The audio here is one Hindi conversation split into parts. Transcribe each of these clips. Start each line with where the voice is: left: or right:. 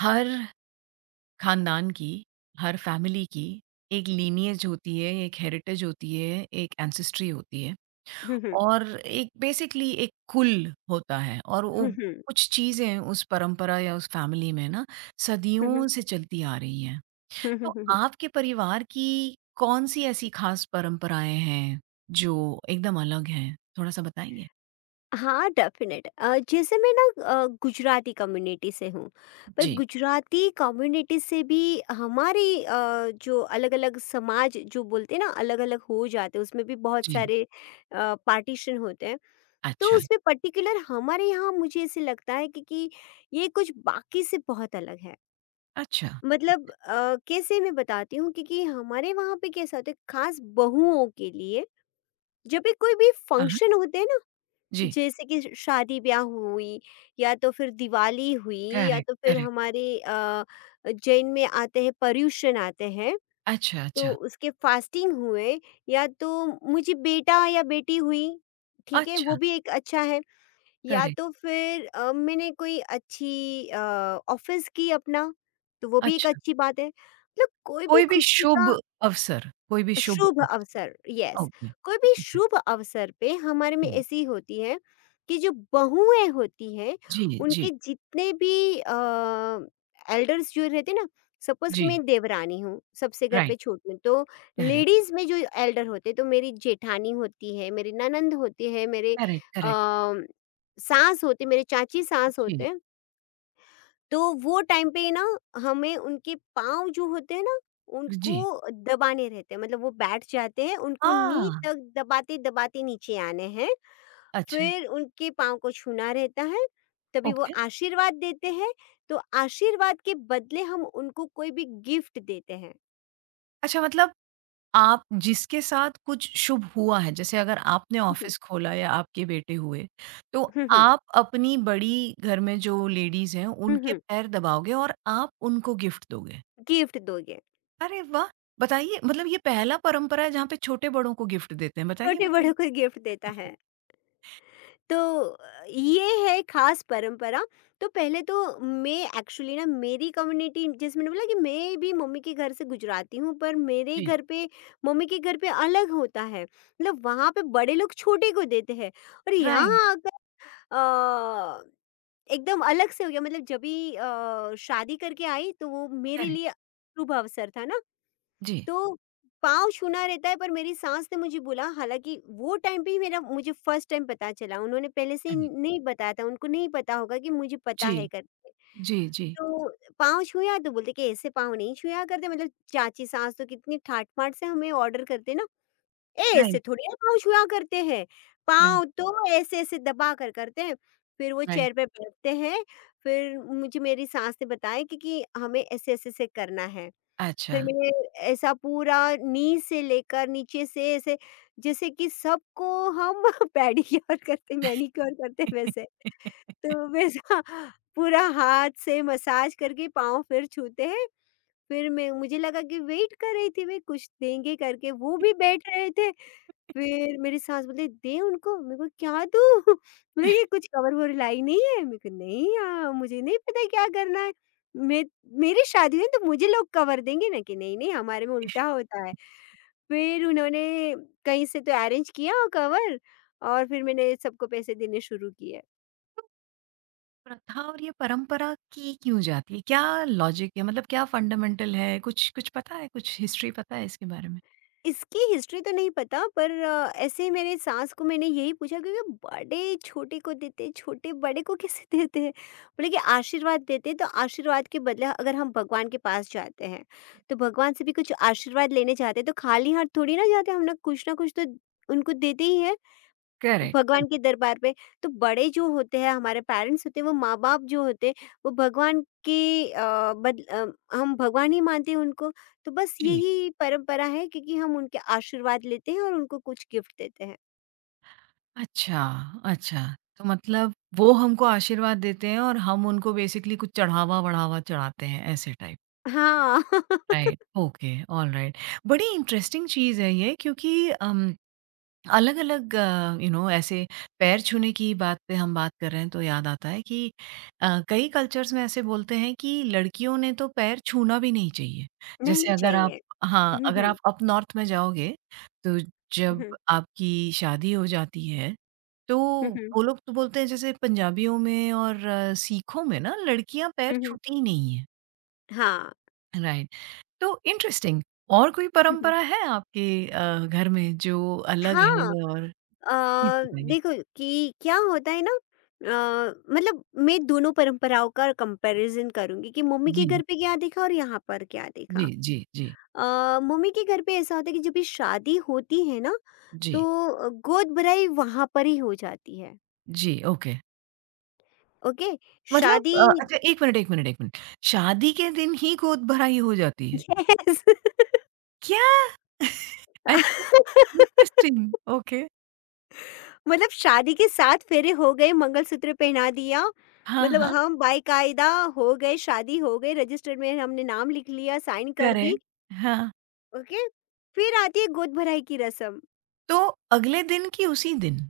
right: हर खानदान की, हर फैमिली की एक लीनिएज होती है, एक हेरिटेज होती है, एक एंसेस्ट्री होती है
left: हुँ, हुँ।
right: और एक बेसिकली एक कुल होता है और वो
left: हुँ, हुँ।
right: कुछ चीज़ें उस परंपरा या उस फैमिली में ना
left: हुँ, हुँ।
right: सदियों से चलती आ रही हैं।
left: हुँ, हुँ,
right: तो
left: हुँ, हुँ।
right: आपके परिवार की कौन-सी ऐसी ख़ास परंपराएँ हैं, जो एकदम अलग हैं? थोड़ा-सा बताएँगे?
left: हाँ, डेफ़िनेट जैसे मैं ना, गुजराती कम्युनिटी से हूँ, पर
right: जी,
left: गुजराती कम्युनिटी से भी हमारी जो अलग-अलग समाज जो बोलते हैं ना अलग-अलग हो जाते हैं, उसमें भी बहुत
right: जी।
left: सारे पार्टीशन होते हैं। तो
right: अच्छा,
left: उसमें पर्टिकुलर हमारे यहाँ मुझे ऐसे लगता है क्योंकि ये कुछ बाकी से बहुत अलग है।
right: अच्छा।
left: मतलब कैसे मैं बताती हूँ, क्योंकि हमारे वहाँ पे कैसा होता है, खास बहुओं के लिए जब भी कोई भी
right: हाँ, हाँ।
left: फंक्शन होते हैं ना,
right: जी।
left: जैसे कि शादी ब्याह हुई, या तो फिर दिवाली हुई, या
right: करेक्ट,
left: तो फिर
right: करेक्ट।
left: हमारे जैन में आते हैं पर्युषण आते हैं
right: अच्छा,
left: तो
right: अच्छा।
left: उसके फास्टिंग हुए, या तो मुझे बेटा या बेटी हुई, ठीक है वो
right: अच्छा,
left: भी एक अच्छा है, या
right: करेक्ट।
left: तो फिर मैंने कोई अच्छी ऑफिस की अपना, तो वो भी एक
right: अच्छा,
left: अच्छी बात है। मतलब कोई भी
right: कोई भी
left: खुशी का
right: शुभ अवसर कोई भी शुभ
left: शुभ
right: अवसर,
left: अवसर, यस,
right: ओके।
left: कोई भी शुभ अवसर पे हमारे में
right: करेक्ट,
left: ऐसी होती है कि जो बहुएं होती हैं
right: जी,
left: उनके
right: जी,
left: जितने भी एल्डर्स जो रहते हैं ना, सपोज कि मैं
right: जी,
left: देवरानी हूँ, सबसे घर पे
right: राइट,
left: छोटी हूँ, तो
right: करेक्ट,
left: लेडीज में जो एल्डर होते हैं तो मेरी जेठानी होती है, मेरी ननंद होती है, मेरे
right: करेक्ट, करेक्ट,
left: सास होते, मेरे चाची सास होते
right: जी,
left: हैं, तो वो टाइम पे ना हमें उनके पाँव जो होते हैं ना उनको
right: जी।
left: दबाने रहते हैं। मतलब वो बैठ जाते हैं, उनको नी
right: हाँ,
left: तक दबाते दबाते नीचे आने हैं,
right: अच्छा,
left: फिर उनके पाँव को छूना रहता है, तभी वो
right: ओके।
left: आशीर्वाद देते हैं। तो आशीर्वाद के बदले हम उनको कोई भी गिफ्ट देते हैं।
right: अच्छा मतलब आप जिसके साथ कुछ शुभ हुआ है, जैसे अगर आपने
left: हम्म,
right: ऑफ़िस खोला या आपके बेटे हुए, तो
left: हम्म।
right: आप अपनी बड़ी घर में जो लेडीज़ हैं, उनके
left: हम्म।
right: पैर दबाओगे और आप उनको गिफ्ट दोगे।
left: गिफ्ट दोगे,
right: अरे वाह! बताइए मतलब ये पहला परंपरा है जहाँ पे छोटे-बड़ों को गिफ्ट देते हैं, बताइए
left: छोटे बड़ों
right: बताइए?
left: को गिफ्ट देता है तो ये है खास परंपरा। तो पहले तो मैं एक्चुअली ना, मेरी कम्युनिटी, जैसे मैंने बोला कि मैं भी मम्मी के घर से गुजराती हूँ, पर मेरे
right: जी,
left: घर पे, मम्मी के घर पे अलग होता है। मतलब वहाँ पे बड़े लोग छोटे को देते हैं, और
right: राइट,
left: यहाँ आकर अ, एकदम अलग से हो गया। मतलब जब भी शादी करके आई तो वो मेरे
right: करेक्ट,
left: लिए शुभ अवसर था ना,
right: जी,
left: तो पाँव छूना रहता है, पर मेरी सास ने मुझे बोला, हालाँकि वो टाइम पे ही मेरा, मुझे फर्स्ट टाइम पता चला, उन्होंने पहले से
right: करेक्ट,
left: नहीं बताया था, उनको नहीं पता होगा कि मुझे पता
right: जी,
left: है करके।
right: जी, जी,
left: तो पाँव छूया तो बोलते कि ऐसे पाँव नहीं छूया करते। मतलब चाची सास तो कितनी ठाट-बाट से हमें ऑर्डर करते हैं ना, "ए ऐसे
right: राइट,
left: थोड़ी ना पाँव छुआ करते हैं,
right: राइट,
left: पाँव तो ऐसे-ऐसे दबा कर करते हैं।" फिर वो
right: राइट,
left: चेयर पे बैठते हैं, फिर मुझे मेरी सास ने बताया कि हमें ऐसे-ऐसे से करना है।
right: अच्छा।
left: फिर मैंने ऐसा पूरा नींव से लेकर नीचे से ऐसे, जैसे कि सबको हम पेडिक्योर करते, मैनिक्योर करते वैसे। तो वैसा पूरा हाथ से मसाज करके पाँव फिर छूते हैं। फिर मैं, मुझे लगा कि वेट कर रही थी, मैं कुछ देंगे करके, वो भी बैठ रहे थे। फिर मेरी सास बोली, "दे उनको।" मैं बोली, "क्या दूँ?" बोले, "ये कुछ कवर-ववर लाई नहीं है?" मैं कहा, "नहीं मुझे नहीं पता क्या करना है। मैं, मेरी शादी हुई तो मुझे लोग कवर देंगे ना।" कि "नहीं, नहीं, हमारे में उल्टा होता है।" फिर उन्होंने कहीं से तो अरेंज किया कवर, और फिर मैंने सबको पैसे देने शुरू किए।
right: तो प्रथा और ये परंपरा की क्यों जाती है? क्या लॉजिक है? मतलब क्या फंडामेंटल है? कुछ कुछ पता है? कुछ हिस्ट्री पता है इसके बारे में?
left: इसकी हिस्ट्री तो नहीं पता, पर ऐसे ही मेरे सास को मैंने यही पूछा, क्योंकि बड़े छोटे को देते हैं, छोटे बड़े को कैसे देते हैं। बोले कि आशीर्वाद देते हैं तो आशीर्वाद के बदले, अगर हम भगवान के पास जाते हैं तो भगवान से भी कुछ आशीर्वाद लेने जाते हैं, तो खाली हाथ थोड़ी ना जाते, हम ना कुछ तो उनको देते ही है
right: करेक्ट,
left: भगवान
right: करेक्ट,
left: के दरबार पे। तो बड़े जो होते हैं, हमारे पेरेंट्स होते हैं, वो माँ बाप जो होते हैं, वो भगवान के अ, बद अ, हम भगवान ही मानते हैं उनको। तो बस
right: जी,
left: यही परंपरा है, क्योंकि हम उनके आशीर्वाद लेते हैं और उनको कुछ गिफ्ट देते हैं।
right: अच्छा, अच्छा, तो मतलब वो हमको आशीर्वाद देते हैं और हम उनको बेसिकली कुछ चढ़ावा-वढ़ावा चढ़ाते हैं, ऐसे टाइप,
left: हाँ।
right: Right, okay, alright. बड़ी इंटरेस्टिंग चीज़ है ये क्योंकि अम अलग-अलग ऐसे पैर छूने की बात पे हम बात कर रहे हैं तो याद आता है कि कई कल्चर्स में ऐसे बोलते हैं कि लड़कियों ने तो पैर छूना भी नहीं चाहिए। जैसे
left: नहीं
right: अगर आप
left: चाहिए।
right: हाँ, अगर
left: हम्म।
right: आप अप नॉर्थ में जाओगे तो जब
left: हम्म,
right: आपकी शादी हो जाती है तो
left: हम्म।
right: वो लोग तो बोलते हैं जैसे पंजाबियों में और सिखों में ना लड़कियाँ पैर
left: हम्म।
right: छूती ही नहीं है।
left: हाँ।
right: राइट। तो इंटरेस्टिंग और कोई
left: हम्म।
right: परंपरा है आपके घर में जो अलग है
left: हाँ।
right: और प्लीज़
left: अ,
right: बताइए।
left: देखो कि क्या होता है ना, मतलब मैं दोनों परंपराओं का कंपैरिजन करूंगी कि मम्मी के
right: जी,
left: घर पे क्या देखा और यहाँ पर क्या देखा।
right: जी, जी, जी,
left: मम्मी के घर पे ऐसा होता है कि जब भी शादी होती है ना
right: जी,
left: तो गोद भराई वहां पर ही हो जाती है।
right: जी, ओके।
left: ओके।
right: मतलब
left: शादी,
right: अच्छा 1 मिनट, 1 मिनट, 1 मिनट। शादी के दिन ही गोद भराई हो जाती है?
left: यस।
right: क्या? अच्छा, इंटरेस्टिंग, ओके।
left: मतलब शादी के सात फेरे हो गए, मंगलसूत्र पहना दिया,
right: हाँ,
left: मतलब
right: हाँ,
left: हम बाकायदा हो गए, शादी हो गई, रजिस्टर में हमने नाम लिख लिया, साइन कर दी।
right: करेक्ट, हाँ।
left: ओके, फिर आती है गोद भराई की रस्म।
right: तो अगले दिन की उसी दिन?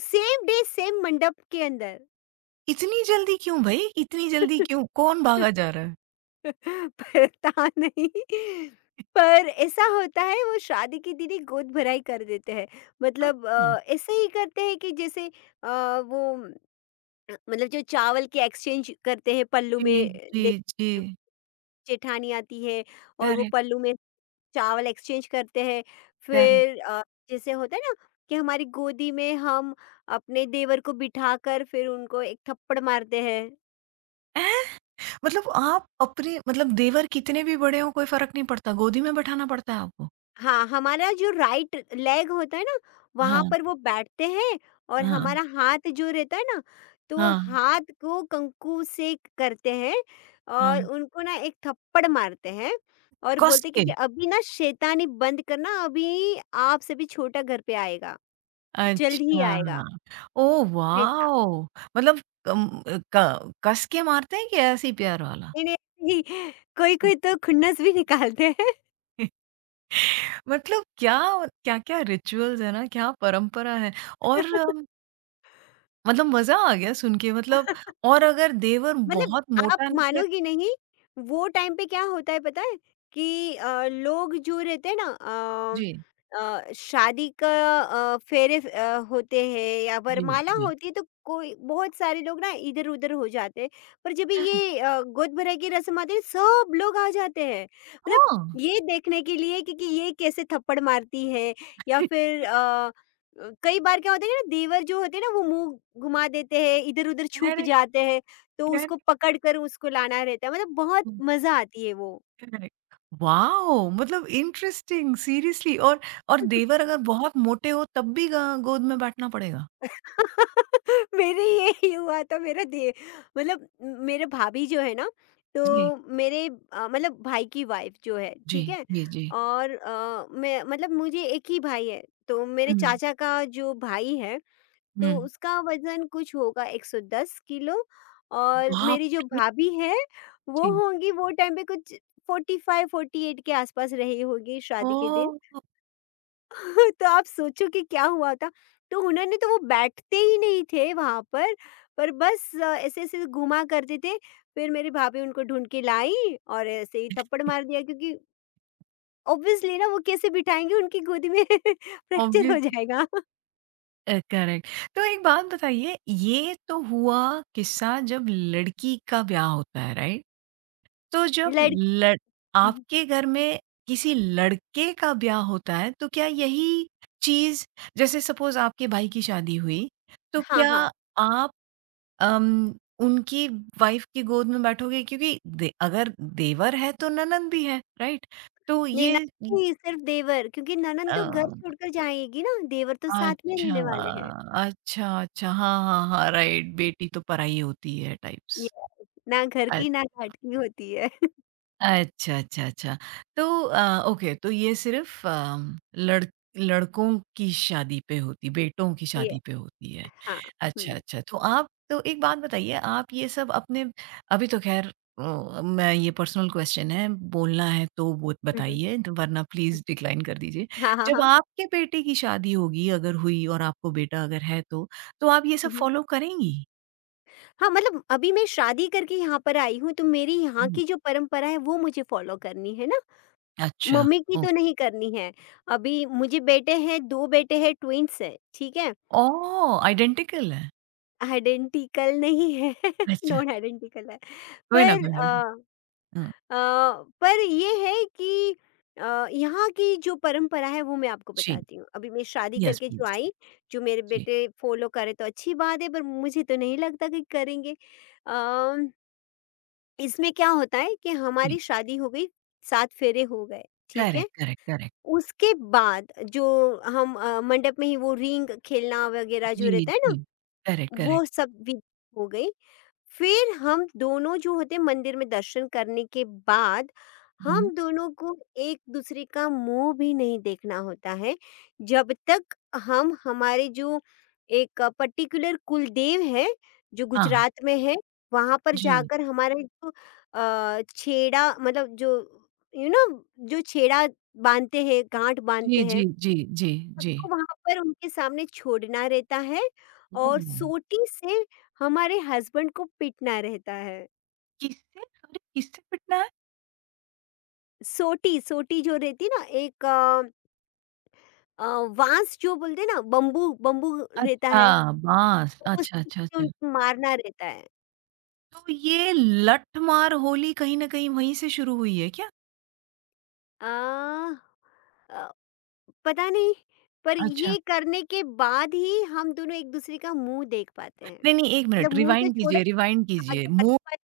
left: सेम डे, सेम मंडप के अंदर।
right: इतनी जल्दी क्यों भई? इतनी जल्दी क्यों? कौन भागा जा रहा है?
left: पता नहीं, पर ऐसा होता है, वो शादी की दीदी गोद भराई कर देते हैं। मतलब
right: अच्छा,
left: ऐसे ही करते हैं कि जैसे अ, वो मतलब जो चावल के एक्सचेंज करते हैं पल्लू
right: जी,
left: में
right: जी,
left: दे,
right: जी,
left: जेठानी आती है और वो
right: करेक्ट,
left: पल्लू में चावल एक्सचेंज करते हैं।
right: करेक्ट।
left: फिर जैसे होता है ना कि हमारी गोदी में हम अपने देवर को बिठाकर फिर उनको एक थप्पड़ मारते हैं।
right: ऐ मतलब आप अपने मतलब देवर कितने भी बड़े हों कोई फ़र्क नहीं पड़ता, गोदी में बैठाना पड़ता है आपको?
left: हाँ, हमारा जो राइट लेग होता है ना, वहां
right: हाँ।
left: पर वो बैठते हैं, और
right: हाँ,
left: हमारा हाथ जो रहता है ना, तो वो
right: हाँ,
left: हाथ को कंकु से करते हैं, और
right: हाँ,
left: उनको ना एक थप्पड़ मारते हैं और
right: कस
left: बोलते कि,
right: के?
left: कि अभी ना शैतानी बंद करना, अभी आपसे भी छोटा घर पे आएगा, जल्द ही
right: अच्छा,
left: आएगा,
right: ओह
left: वैसा।
right: वाओ! मतलब कम अ, क कस के मारते हैं कि ऐसे ही प्यार वाला?
left: नहीं, नहीं, ऐसे ही कोई-कोई तो खुन्नस भी निकालते हैं।
right: मतलब क्या-क्या रिचुअल्स है ना, क्या परंपरा है और मतलब मज़ा आ गया सुन के मतलब और अगर देवर
left: मतलब
right: बहुत
left: आप
right: मोटा निकले
left: मानोगी नहीं, वो टाइम पे क्या होता है पता है? कि लोग जो रहते हैं ना,
right: जी,
left: शादी का फेरे होते हैं या
right: जी,
left: वरमाला
right: जी।
left: होती है तो कोई बहुत सारे लोग ना इधर-उधर हो जाते हैं। पर जब
right: करेक्ट,
left: ये गोद भराई की रस्म आती है, सब लोग आ जाते हैं। मतलब
right: हाँ,
left: ये देखने के लिए कि ये कैसे थप्पड़ मारती है, या फिर कई बार क्या होता है कि ना, देवर जो होते हैं ना वो मुँह घुमा देते हैं, इधर-उधर छुप
right: करेक्ट,
left: जाते हैं। तो
right: करेक्ट।
left: उसको पकड़ कर उसको लाना रहता है, मतलब बहुत मज़ा आती है वो।
right: करेक्ट। वॉव! मतलब इंटरेस्टिंग सीरियसली और देवर अगर बहुत मोटे हो तब भी ग गोद में बैठना पड़ेगा?
left: मेरे यही हुआ था। मेरा दे मतलब मेरे भाभी जो है ना,
right: जी,
left: तो मेरे मतलब भाई की वाइफ़ जो है,
right: जी,
left: ठीक है?
right: जी, जी।
left: और मैं, मतलब मुझे एक ही भाई है, तो मेरे
right: हुँ,
left: चाचा का जो भाई है, तो
right: हुँ।
left: उसका वज़न कुछ होगा 110 किलो, और
right: बाप
left: मेरी जो
right: रे!
left: भाभी है, वो
right: जी।
left: होंगी वो टाइम पे कुछ 45-48 के आसपास रही होगी शादी के दिन।
right: ओह!
left: तो आप सोचो कि क्या हुआ था? तो उन्होंने तो, वो बैठते ही नहीं थे वहाँ पर बस ऐसे-ऐसे घुमा करते थे। फिर मेरी भाभी उनको ढूँढ के लाई और ऐसे ही थप्पड़ मार दिया, क्योंकि ऑब्वियसली ना वो कैसे बिठाएँगे उनकी गोदी में, फ्रैक्चर हो
right: ऑब्वियसली
left: जाएगा।
right: करेक्ट। तो एक बात बताइए, ये तो हुआ किस्सा जब लड़की का ब्याह होता है, राइट? तो जब
left: लड़
right: लड़ आपके घर में किसी लड़के का ब्याह होता है तो क्या यही चीज़ जैसे सपोज़ आपके भाई की शादी हुई, तो
left: हाँ,
right: क्या
left: हाँ।
right: आप अम, उनकी वाइफ़ की गोद में बैठोगे? क्योंकि दे अगर देवर है तो ननंद भी है, राइट? तो
left: नहीं, ना,
right: ये इ
left: नहीं सिर्फ़ देवर, क्योंकि ननंद
right: अ,
left: तो घर छोड़कर जाएगी ना, देवर तो साथ में
right: अच्छा,
left: रहने वाले हैं।
right: अच्छा, अच्छा। हाँ, हाँ, हाँ, राइट बेटी तो पराई होती है
left: ये
right: टाइप्स।
left: ना घर की ना घाट की होती है।
right: अच्छा, अच्छा, अच्छा। तो ओके तो ये सिर्फ़ लड़कों की शादी पे होती बेटों की
left: ये
right: शादी पे होती है।
left: हाँ। हुँ,
right: अच्छा, अच्छा। तो आप तो एक बात बताइए आप ये सब अपने अभी तो ख़ैर मैं ये पर्सनल क्वेश्चन है, बोलना है तो वो
left: हुँ। हुँ,
right: बताइए तो वरना
left: हुँ,
right: प्लीज़ डिक्लाइन कर दीजिए।
left: हाँ, हाँ,
right: जब
left: हाँ।
right: आपके बेटे की शादी होगी अगर हुई और आपको बेटा अगर है तो आप ये सब
left: हुँ, हुँ।
right: फ़ॉलो करेंगी?
left: हाँ, मतलब अभी मैं शादी करके यहाँ पर आई हूँ, तो मेरी यहाँ
right: हुँ।
left: की जो परंपरा है वो मुझे फ़ॉलो करनी है ना,
right: अच्छा,
left: मम्मी की
right: ओह!
left: तो नहीं करनी है। अभी मुझे बेटे हैं, 2 बेटे हैं, ट्विन्स हैं, ठीक है?
right: ओह! आइडेंटिकल है।
left: आइडेंटिकल नहीं है,
right: अच्छा,
left: नॉन आइडेंटिकल है।
right: कोई ना,
left: पर
right: कोई ना।
left: अ
right: अ,
left: अ, पर ये है कि यहाँ की जो परंपरा है वो मैं आपको
right: जी,
left: बताती हूँ। अभी मैं शादी
right: येस
left: करके जो
right: प्लीज़।
left: आई, जो मेरे
right: जी,
left: बेटे फ़ॉलो करें तो अच्छी बात है, पर मुझे तो नहीं लगता कि करेंगे। अ इसमें क्या होता है कि हमारी
right: जी,
left: शादी हो गई, 7 फेरे हो गए, ठीक है?
right: Correct, correct, correct.
left: उसके बाद जो हम मंडप में ही वो रिंग खेलना वगैरह जो
right: जी,
left: रहता है ना,
right: जी, करेक्ट, करेक्ट।
left: वो सब भी हो गई। फिर हम दोनों जो होते हैं, मंदिर में दर्शन करने के बाद हम
right: हुँ,
left: दोनों को एक दूसरे का मुंह भी नहीं देखना होता है, जब तक हम हमारे जो एक पर्टिकुलर कुलदेव है जो
right: हाँ,
left: गुजरात में है, वहां पर
right: जी,
left: जाकर हमारे जो छेड़ा, मतलब जो, यू नो, जो छेड़ा बांधते हैं, गांठ
right: जी,
left: बांधते हैं
right: जी, जी, जी, जी।
left: सबको, वहाँ पर उनके सामने छोड़ना रहता है और
right: ओह!
left: सोटी से हमारे हस्बैंड को पीटना रहता है।
right: किससे? सॉरी, किससे पिटना है?
left: सोटी, सोटी जो रहती है ना, एक बाँस जो बोलते हैं ना, बम्बू बम्बू रहता
right: अच्छा,
left: है,
right: बाँस।
left: वो
right: अच्छा,
left: स्टिक
right: अच्छा,
left: से
right: अच्छा।
left: उनको मारना रहता है।
right: तो ये लठमार होली कहीं न कहीं वहीं से शुरू हुई है क्या?
left: अ अ, पता नहीं, पर
right: अच्छा।
left: ये करने के बाद ही हम दोनों एक-दूसरे का मुँह देख पाते हैं।
right: नहीं, नहीं, 1
left: मतलब
right: मिनट
left: मुँह तो
right: रिवाइंड
left: छोड़ो,
right: कीजिए, रिवाइंड कीजिए।
left: आगे
right: मो
left: बात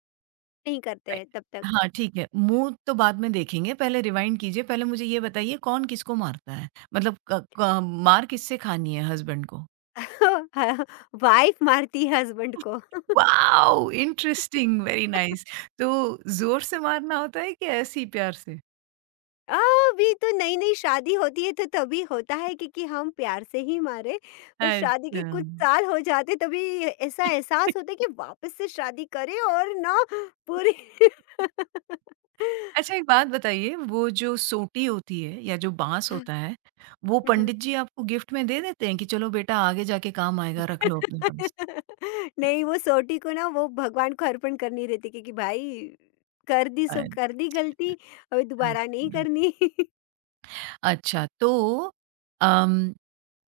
left: नहीं करते
right: राइट।
left: हैं तब तक।
right: हाँ, ठीक है। मुँह तो बाद में देखेंगे, पहले रिवाइंड कीजिए। पहले मुझे ये बताइए कौन किसको मारता है? मतलब क क मार किससे खानी है हस्बैंड को?
left: वाइफ मारती है हस्बैंड को।
right: वॉव! Interesting, very nice. तो ज़ोर से मारना होता है कि ऐसे ही प्यार से?
left: आ, अभी तो नई-नई शादी होती है तो तभी होता है कि हम प्यार से ही मारे, पर शादी के
right: अच्छा।
left: कुछ साल हो जाते तभी ऐसा एहसास होता है कि वापस से शादी करें और ना पूरी।
right: अच्छा एक बात बताइए, वो जो सोटी होती है या जो बाँस होता है, वो
left: हुँ, हुँ।
right: पंडित जी आपको गिफ्ट में दे देते हैं कि चलो बेटा आगे जाके काम आएगा, रख लो अपने पास?
left: नहीं वो सोटी को ना वो भगवान को अर्पण करनी रहती, क्योंकि भाई कर दी
right: अ,
left: सो कर दी गलती, अभी
right: अच्छा।
left: दोबारा नहीं करनी।
right: अच्छा, तो अम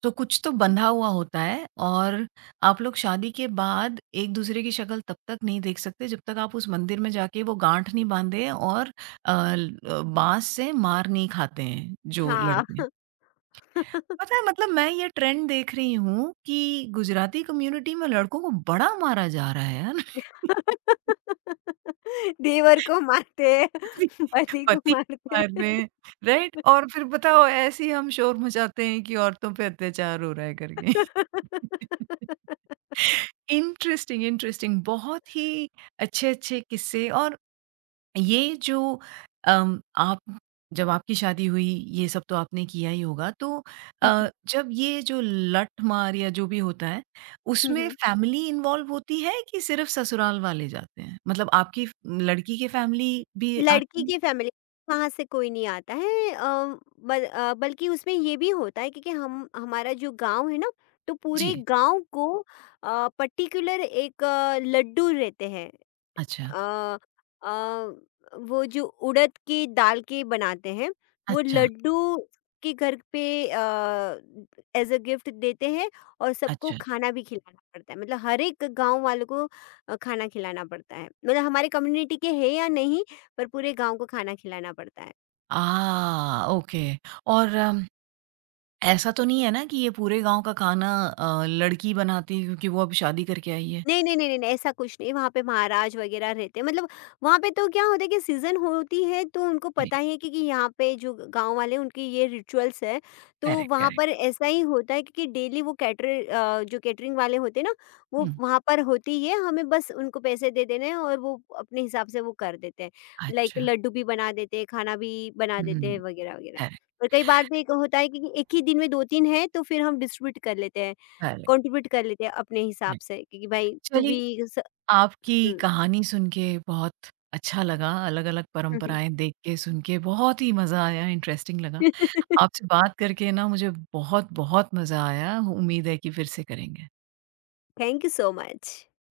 right: तो कुछ तो बंधा हुआ होता है और आप लोग शादी के बाद एक-दूसरे की शक्ल तब तक नहीं देख सकते जब तक आप उस मंदिर में जाके वो गाँठ नहीं बाँधे और बाँस से मार नहीं खाते हैं जो लड़के।
left: हाँ।
right: पता है मतलब मैं ये ट्रेंड देख रही हूँ कि गुजराती कम्युनिटी में लड़कों को बड़ा मारा जा रहा है यार।
left: देवर को मारते हैं, पति को
right: पति
left: मारते हैं।
right: मार रहे हैं, राइट? और फिर बताओ ऐसे ही हम शोर मचाते हैं कि औरतों पे अत्याचार हो रहा है करके।
left: हुँ,
right: इंटरेस्टिंग, इंटरेस्टिंग बहुत ही अच्छे-अच्छे किस्से और ये जो आप जब आपकी शादी हुई ये सब तो आपने किया ही होगा तो
left: हुँ।
right: जब ये जो लठ-मार या जो भी होता है,
left: हुँ,
right: उसमें
left: हुँ।
right: फैमिली इन्वॉल्व होती है कि सिर्फ़ ससुराल वाले जाते हैं? मतलब आपकी फ लड़की की फैमिली भी
left: लड़की
right: आती है?
left: की फैमिली वहाँ से कोई नहीं आता है, बल्कि उसमें ये भी होता है, क्योंकि हम, हमारा जो गाँव है ना, तो पूरे
right: जी,
left: गाँव को पर्टिकुलर एक लड्डू रहते हैं।
right: अच्छा,
left: अ अ, वो जो उड़द की दाल के बनाते हैं, वो
right: अच्छा,
left: लड्डू के घर पे एज अ गिफ्ट देते हैं, और सबको
right: अच्छा।
left: खाना भी खिलाना पड़ता है, मतलब हर एक गांव वालों को खाना खिलाना पड़ता है, मतलब हमारे कम्युनिटी के है या नहीं, पर पूरे गांव को खाना खिलाना पड़ता है।
right: ओके और ऐसा तो नहीं है ना कि ये पूरे गाँव का खाना लड़की बनाती है क्योंकि वो अब शादी करके आई है?
left: नहीं, नहीं, नहीं, नहीं, नहीं, ऐसा कुछ नहीं, वहाँ पे महाराज वगैरह रहते हैं, मतलब वहाँ पे तो क्या होता है कि सीज़न होती है तो उनको
right: जी,
left: पता ही है कि यहाँ पे जो गाँव वाले हैं उनकी ये रिचुअल्स है, तो
right: करेक्ट,
left: वहाँ
right: करेक्ट।
left: पर ऐसा ही होता है, क्योंकि डेली वो जो कैटरिंग वाले होते हैं ना, वो
right: हुँ,
left: वहाँ पर होती है, हमें बस उनको पैसे दे देने हैं और वो अपने हिसाब से वो कर देते हैं। लाइक
right: अच्छा।
left: लड्डू भी बना देते हैं, खाना भी बना देते हैं
right: हुँ,
left: वगैरह वगैरह।
right: करेक्ट,
left: और कई बार तो एक होता है कि एक ही दिन में 2-3 है तो फिर हम डिस्ट्रीब्यूट कर लेते हैं,
right: करेक्ट,
left: कंट्रीब्यूट कर लेते हैं अपने हिसाब
right: करेक्ट।
left: से, क्योंकि भाई तू
right: चलिए,
left: भी स।
right: आपकी
left: हुँ,
right: कहानी सुन के बहुत अच्छा लगा, अलग-अलग
left: हुँ, हुँ।
right: परंपराएँ देख के, सुन के बहुत ही मज़ा आया, इंटरेस्टिंग लगा। आपसे बात करके ना मुझे बहुत-बहुत मज़ा आया, उम्मीद है कि फिर से करेंगे।
left: Thank you so much.